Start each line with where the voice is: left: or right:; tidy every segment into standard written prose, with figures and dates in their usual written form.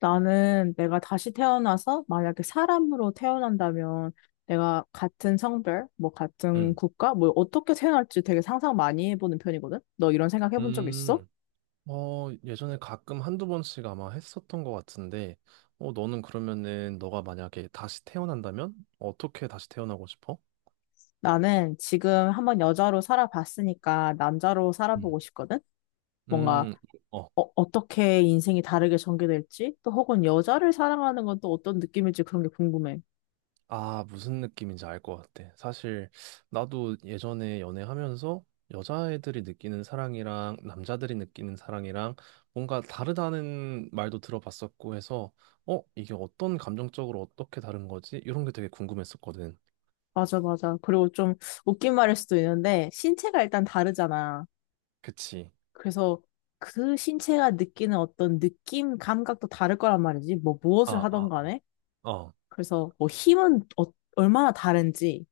left: 나는 내가 다시 태어나서 만약에 사람으로 태어난다면 내가 같은 성별, 뭐 같은
right: 음,
left: 국가, 뭐 어떻게 태어날지 되게 상상 많이 해보는 편이거든? 너 이런 생각 해본 적 있어?
right: 음, 어, 예전에 가끔 한두 번씩 아마 했었던 것 같은데, 어, 너는 그러면은 너가 만약에 다시 태어난다면 어떻게 다시 태어나고 싶어?
left: 나는 지금 한번 여자로 살아봤으니까 남자로
right: 음,
left: 살아보고 싶거든? 뭔가
right: 음, 어,
left: 어떻게 인생이 다르게 전개될지, 또 혹은 여자를 사랑하는 건 또 어떤 느낌일지 그런 게 궁금해.
right: 아, 무슨 느낌인지 알 것 같아. 사실, 나도 예전에 연애하면서 여자애들이 느끼는 사랑이랑 남자들이 느끼는 사랑이랑 뭔가 다르다는 말도 들어봤었고 해서, 어, 이게 어떤 감정적으로 어떻게 다른 거지? 이런 게 되게 궁금했었거든.
left: 맞아, 맞아. 그리고 좀 웃긴 말일 수도 있는데 신체가 일단 다르잖아.
right: 그치.
left: 그래서 그 신체가 느끼는 어떤 느낌, 감각도 다를 거란 말이지. 뭐 무엇을
right: 아,
left: 하던
right: 아.
left: 간에.
right: 어.
left: 그래서 뭐 힘은 얼마나 다른지,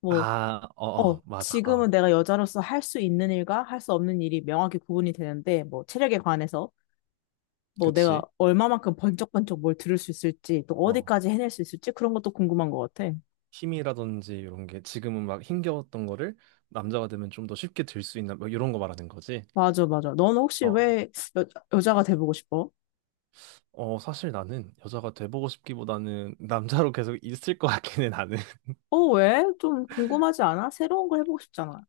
left: 뭐,
right: 아, 어, 어, 맞아. 어.
left: 지금은 내가 여자로서 할 수 있는 일과 할 수 없는 일이 명확히 구분이 되는데, 뭐 체력에 관해서 뭐 내가
right: 그치?
left: 얼마만큼 번쩍번쩍 뭘 들을 수 있을지, 또
right: 어.
left: 어디까지 해낼 수 있을지 그런 것도 궁금한 것 같아.
right: 힘이라든지 이런 게 지금은 막 힘겨웠던 거를 남자가 되면 좀 더 쉽게 들 수 있나 뭐 이런 거 말하는 거지.
left: 맞아, 맞아. 넌 혹시
right: 어.
left: 왜 여, 여자가 돼보고 싶어?
right: 어, 어, 사실 나는 여자가 돼보고 싶기보다는 남자로 계속 있을 것 같긴 해, 나는.
left: 왜? 좀 궁금하지 않아? 새로운 걸 해보고 싶잖아.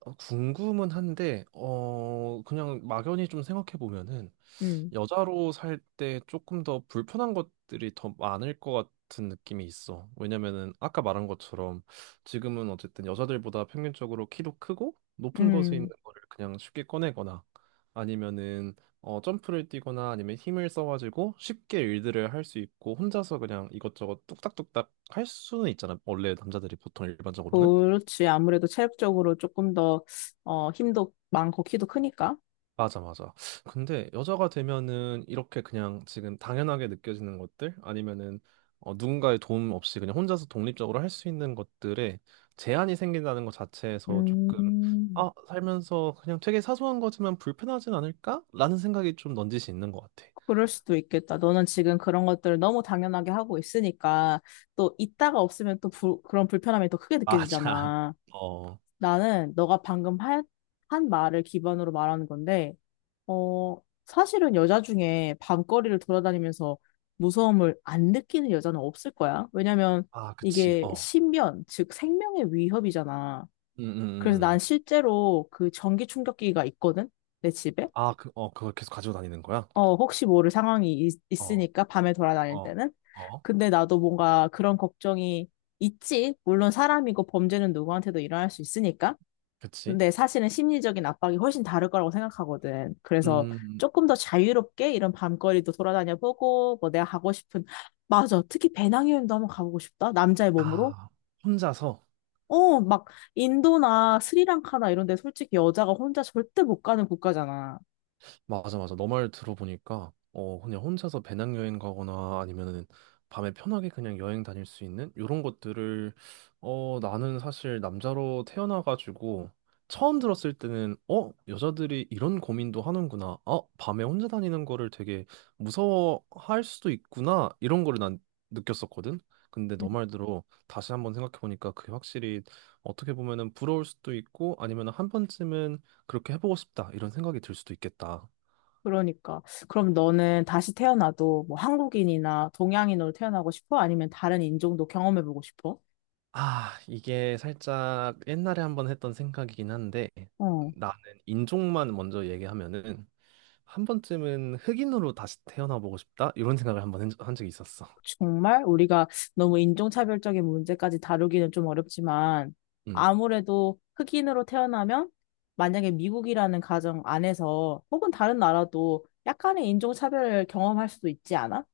right: 어, 궁금은 한데, 어, 그냥 막연히 좀 생각해 보면은
left: 음,
right: 여자로 살 때 조금 더 불편한 것들이 더 많을 것 같은 느낌이 있어. 왜냐면은 아까 말한 것처럼 지금은 어쨌든 여자들보다 평균적으로 키도 크고 높은 곳에 있는
left: 음.
right: 거를 그냥 쉽게 꺼내거나 아니면은 어 점프를 뛰거나 아니면 힘을 써가지고 쉽게 일들을 할 수 있고 혼자서 그냥 이것저것 뚝딱뚝딱 할 수는 있잖아. 원래 남자들이 보통 일반적으로는.
left: 그렇지. 아무래도 체력적으로 조금 더, 힘도 많고 키도 크니까.
right: 맞아, 맞아. 근데 여자가 되면은 이렇게 그냥 지금 당연하게 느껴지는 것들 아니면은 어, 누군가의 도움 없이 그냥 혼자서 독립적으로 할 수 있는 것들에 제한이 생긴다는 것 자체에서 조금
left: 음,
right: 아, 살면서 그냥 되게 사소한 거지만 불편하진 않을까? 라는 생각이 좀 넌지시 있는 것 같아.
left: 그럴 수도 있겠다. 너는 지금 그런 것들을 너무 당연하게 하고 있으니까 또 있다가 없으면 또 그런 불편함이 더 크게
right: 맞아.
left: 느껴지잖아.
right: 어,
left: 나는 너가 방금 한 말을 기반으로 말하는 건데, 어, 사실은 여자 중에 밤거리를 돌아다니면서 무서움을 안 느끼는 여자는 없을 거야. 왜냐면
right: 아, 그치.
left: 이게
right: 어,
left: 신변, 즉 생명의 위협이잖아.
right: 음, 음,
left: 그래서 난
right: 음.
left: 실제로 그 전기 충격기가 있거든? 내 집에?
right: 아, 그, 어, 그걸 계속 가지고 다니는 거야?
left: 혹시 모를 상황이 있,
right: 어,
left: 있으니까 밤에 돌아다닐
right: 어,
left: 때는.
right: 어,
left: 근데 나도 뭔가 그런 걱정이 있지. 물론 사람이고 범죄는 누구한테도 일어날 수 있으니까.
right: 그치.
left: 근데 사실은 심리적인 압박이 훨씬 다를 거라고 생각하거든. 그래서
right: 음,
left: 조금 더 자유롭게 이런 밤거리도 돌아다녀 보고, 뭐 내가 가고 싶은, 맞아. 특히 배낭여행도 한번 가보고 싶다. 남자의 몸으로.
right: 아, 혼자서.
left: 막 인도나 스리랑카나 이런 데 솔직히 여자가 혼자 절대 못 가는 국가잖아.
right: 맞아, 맞아. 너 말 들어보니까, 어, 그냥 혼자서 배낭여행 가거나 아니면은 밤에 편하게 그냥 여행 다닐 수 있는 이런 것들을, 어, 나는 사실 남자로 태어나가지고 처음 들었을 때는, 어, 여자들이 이런 고민도 하는구나. 어, 밤에 혼자 다니는 거를 되게 무서워할 수도 있구나. 이런 거를 난 느꼈었거든. 근데
left: 음.
right: 너 말대로 다시 한번 생각해보니까 그게 확실히 어떻게 보면은 부러울 수도 있고 아니면 한 번쯤은 그렇게 해보고 싶다 이런 생각이 들 수도 있겠다.
left: 그러니까. 그럼 너는 다시 태어나도 뭐 한국인이나 동양인으로 태어나고 싶어? 아니면 다른 인종도 경험해보고 싶어?
right: 아, 이게 살짝 옛날에 한번 했던 생각이긴 한데
left: 어,
right: 나는 인종만 먼저 얘기하면은 한 번쯤은 흑인으로 다시 태어나 보고 싶다 이런 생각을 한 적이 있었어.
left: 정말 우리가 너무 인종차별적인 문제까지 다루기는 좀 어렵지만
right: 음,
left: 아무래도 흑인으로 태어나면 만약에 미국이라는 가정 안에서 혹은 다른 나라도 약간의 인종차별을 경험할 수도 있지 않아?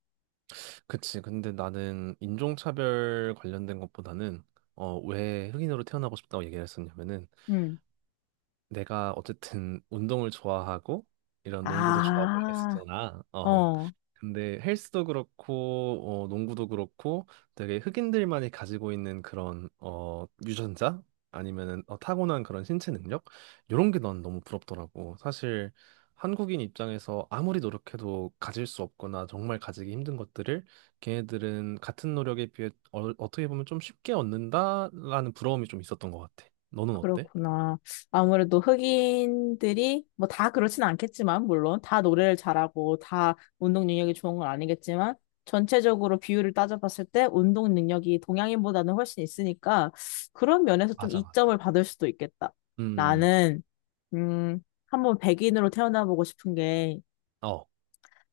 right: 그치. 근데 나는 인종차별 관련된 것보다는 어, 왜 흑인으로 태어나고 싶다고 얘기를 했었냐면은
left: 음.
right: 내가 어쨌든 운동을 좋아하고 이런 농구도 좋아하고
left: 아.
right: 이랬었잖아. 어,
left: 어,
right: 근데 헬스도 그렇고 어, 농구도 그렇고 되게 흑인들만이 가지고 있는 그런 어, 유전자 아니면은 어, 타고난 그런 신체 능력 이런 게 난 너무 부럽더라고. 사실 한국인 입장에서 아무리 노력해도 가질 수 없거나 정말 가지기 힘든 것들을 걔네들은 같은 노력에 비해 어, 어떻게 보면 좀 쉽게 얻는다라는 부러움이 좀 있었던 것 같아. 너는 어때?
left: 그렇구나. 아무래도 흑인들이, 뭐 다 그렇진 않겠지만, 물론 다 노래를 잘하고 다 운동 능력이 좋은 건 아니겠지만, 전체적으로 비율을 따져봤을 때 운동 능력이 동양인보다는 훨씬 있으니까, 그런 면에서 좀
right: 맞아,
left: 이점을
right: 맞아.
left: 받을 수도 있겠다.
right: 음,
left: 나는, 음, 한번 백인으로 태어나보고 싶은 게,
right: 어,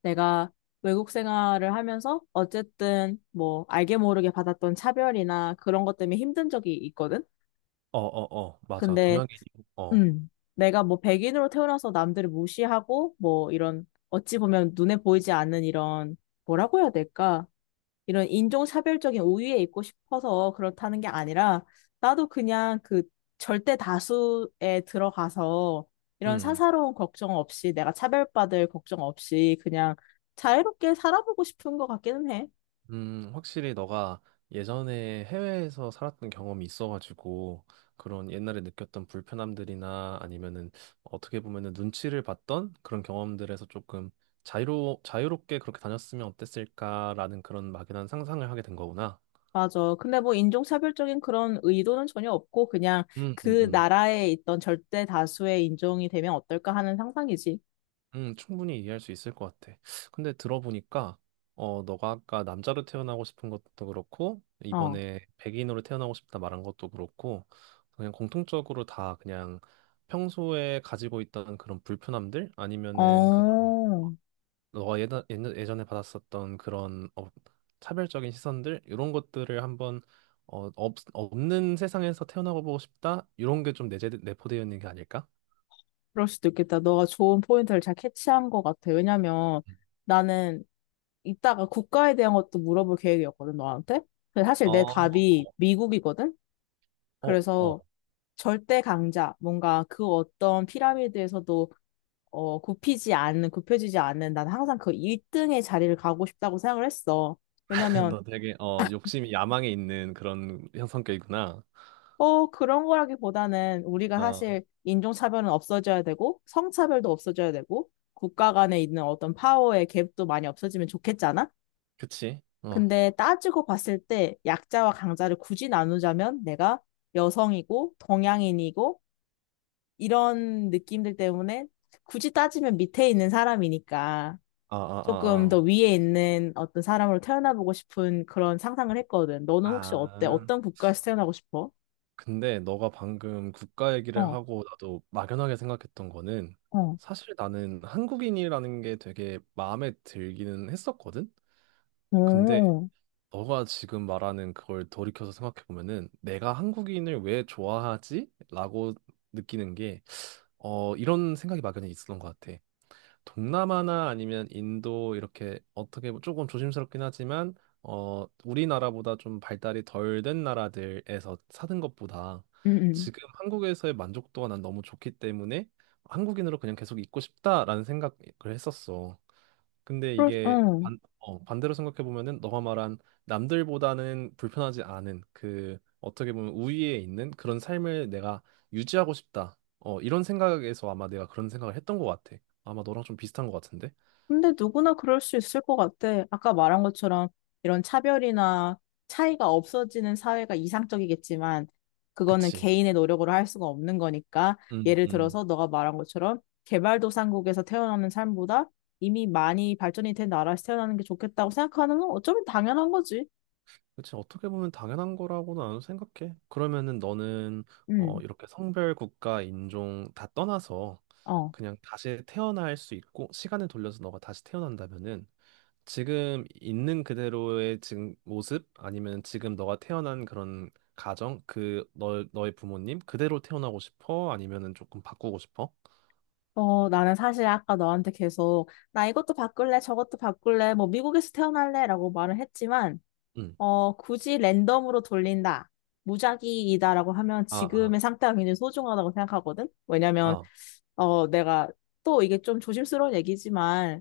left: 내가 외국 생활을 하면서 어쨌든 뭐 알게 모르게 받았던 차별이나 그런 것 때문에 힘든 적이 있거든?
right: 어, 어, 어, 맞아.
left: 근데
right: 동양인이, 어,
left: 음, 내가 뭐 백인으로 태어나서 남들을 무시하고 뭐 이런 어찌 보면 눈에 보이지 않는 이런 뭐라고 해야 될까? 이런 인종차별적인 우위에 있고 싶어서 그렇다는 게 아니라 나도 그냥 그 절대 다수에 들어가서 이런
right: 음.
left: 사사로운 걱정 없이 내가 차별받을 걱정 없이 그냥 자유롭게 살아보고 싶은 것 같기는 해.
right: 확실히 너가 예전에 해외에서 살았던 경험이 있어가지고 그런 옛날에 느꼈던 불편함들이나 아니면은 어떻게 보면은 눈치를 봤던 그런 경험들에서 조금 자유로 자유롭게 그렇게 다녔으면 어땠을까라는 그런 막연한 상상을 하게 된 거구나.
left: 맞아. 근데 뭐 인종차별적인 그런 의도는 전혀 없고 그냥
right: 음, 음,
left: 그
right: 음.
left: 나라에 있던 절대 다수의 인종이 되면 어떨까 하는 상상이지.
right: 충분히 이해할 수 있을 것 같아. 근데 들어보니까, 어, 너가 아까 남자로 태어나고 싶은 것도 그렇고,
left: 어.
right: 이번에 백인으로 태어나고 싶다 말한 것도 그렇고, 그냥 공통적으로 다 그냥 평소에 가지고 있던 그런 불편함들? 아니면은 그런,
left: 어.
right: 너가 예전에 받았었던 그런 어, 차별적인 시선들? 이런 것들을 한번, 어, 없는 세상에서 태어나고 보고 싶다? 이런 게 좀 내포되어 있는 게 아닐까?
left: 그럴 수도 있겠다. 너가 좋은 포인트를 잘 캐치한 것 같아. 왜냐면 나는 이따가 국가에 대한 것도 물어볼 계획이었거든, 너한테. 근데 사실 내
right: 어,
left: 답이 미국이거든?
right: 어, 어,
left: 그래서 절대 강자, 뭔가 그 어떤 피라미드에서도 굽히지 않는, 굽혀지지 않는, 난 항상 그 1등의 자리를 가고 싶다고 생각을 했어. 왜냐면,
right: 너 되게 어 욕심이 야망에 있는 그런 형 성격이구나.
left: 그런 거라기보다는 우리가
right: 어,
left: 사실 인종차별은 없어져야 되고, 성차별도 없어져야 되고, 국가 간에 있는 어떤 파워의 갭도 많이 없어지면 좋겠잖아?
right: 그치? 어,
left: 근데 따지고 봤을 때 약자와 강자를 굳이 나누자면 내가 여성이고, 동양인이고, 이런 느낌들 때문에 굳이 따지면 밑에 있는 사람이니까.
right: 아,
left: 조금
right: 아,
left: 더 위에 있는 어떤 사람으로 태어나보고 싶은 그런 상상을 했거든. 너는
right: 아,
left: 혹시 어때?
right: 아. 아.
left: 어떤 국가에서 태어나고 싶어?
right: 근데 너가 방금 국가 얘기를
left: 어,
right: 하고 나도 막연하게 생각했던 거는
left: 어,
right: 사실 나는 한국인이라는 게 되게 마음에 들기는 했었거든. 근데
left: 오,
right: 너가 지금 말하는 그걸 돌이켜서 생각해 보면은 내가 한국인을 왜 좋아하지? 라고 느끼는 게 어, 이런 생각이 막연히 있었던 것 같아. 동남아나 아니면 인도 이렇게 조금 조심스럽긴 하지만 어 우리나라보다 좀 발달이 덜 된 나라들에서 사는 것보다
left: 응, 응.
right: 지금 한국에서의 만족도가 난 너무 좋기 때문에 한국인으로 그냥 계속 있고 싶다라는 생각을 했었어. 근데
left: 그럴,
right: 이게
left: 응.
right: 반대로 생각해 보면은 너가 말한 남들보다는 불편하지 않은 그 어떻게 보면 우위에 있는 그런 삶을 내가 유지하고 싶다. 어, 이런 생각에서 아마 내가 그런 생각을 했던 것 같아. 아마 너랑 좀 비슷한 것 같은데.
left: 근데 누구나 그럴 수 있을 것 같아. 아까 말한 것처럼 이런 차별이나 차이가 없어지는 사회가 이상적이겠지만, 그거는
right: 그치?
left: 개인의 노력으로 할 수가 없는 거니까,
right: 음,
left: 예를
right: 음.
left: 들어서 너가 말한 것처럼 개발도상국에서 태어나는 삶보다 이미 많이 발전이 된 나라에서 태어나는 게 좋겠다고 생각하는 건 어쩌면 당연한 거지.
right: 그치. 어떻게 보면 당연한 거라고는 안 생각해. 그러면은 너는 어,
left: 음,
right: 이렇게 성별, 국가, 인종 다 떠나서
left: 어.
right: 그냥 다시 태어날 수 있고 시간을 돌려서 너가 다시 태어난다면은 지금 있는 그대로의 지금 모습 아니면 지금 너가 태어난 그런 가정 그 너, 너의 부모님 그대로 태어나고 싶어? 아니면은 조금 바꾸고 싶어?
left: 나는 사실 아까 너한테 계속, 나 이것도 바꿀래, 저것도 바꿀래, 뭐, 미국에서 태어날래, 라고 말을 했지만,
right: 응.
left: 굳이 랜덤으로 돌린다, 무작위이다라고 하면
right: 아, 아,
left: 지금의 상태가 굉장히 소중하다고 생각하거든? 왜냐면,
right: 아,
left: 내가 또 이게 좀 조심스러운 얘기지만,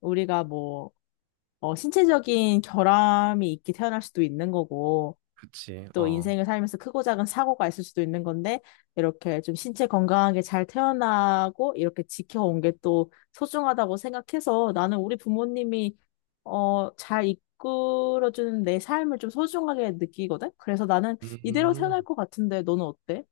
left: 우리가 뭐, 신체적인 결함이 있게 태어날 수도 있는 거고,
right: 그치.
left: 또
right: 어.
left: 인생을 살면서 크고 작은 사고가 있을 수도 있는 건데, 이렇게 좀 신체 건강하게 잘 태어나고, 이렇게 지켜온 게 또 소중하다고 생각해서 나는 우리 부모님이, 잘 이끌어주는 내 삶을 좀 소중하게 느끼거든? 그래서 나는 이대로 태어날
right: 음.
left: 것 같은데, 너는 어때?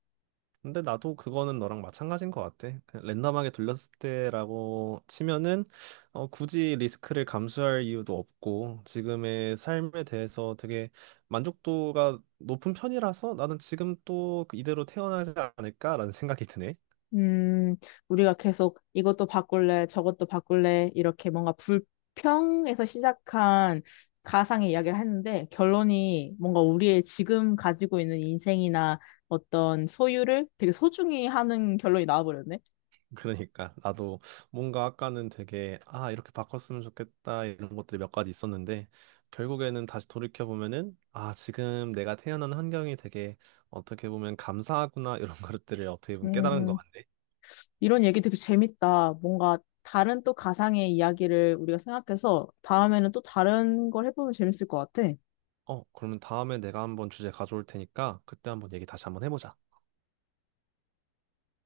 right: 근데 나도 그거는 너랑 마찬가지인 것 같아. 그냥 랜덤하게 돌렸을 때라고 치면은 어, 굳이 리스크를 감수할 이유도 없고 지금의 삶에 대해서 되게 만족도가 높은 편이라서 나는 지금 또 그 이대로 태어나지 않을까라는 생각이 드네.
left: 음, 우리가 계속 이것도 바꿀래, 저것도 바꿀래, 이렇게 뭔가 불평에서 시작한 가상의 이야기를 했는데, 결론이 뭔가 우리의 지금 가지고 있는 인생이나 어떤 소유를 되게 소중히 하는 결론이 나와버렸네.
right: 그러니까 나도 뭔가 아까는 되게 아 이렇게 바꿨으면 좋겠다 이런 것들이 몇 가지 있었는데 결국에는 다시 돌이켜 보면은 아 지금 내가 태어난 환경이 되게 어떻게 보면 감사하구나 이런 것들을 어떻게 보면 깨달은 것
left: 음,
right: 같네.
left: 이런 얘기 되게 재밌다. 뭔가 다른 또 가상의 이야기를 우리가 생각해서 다음에는 또 다른 걸 해보면 재밌을 것 같아.
right: 어 그러면 다음에 내가 한번 주제 가져올 테니까 그때 한번 얘기 다시 한번 해보자.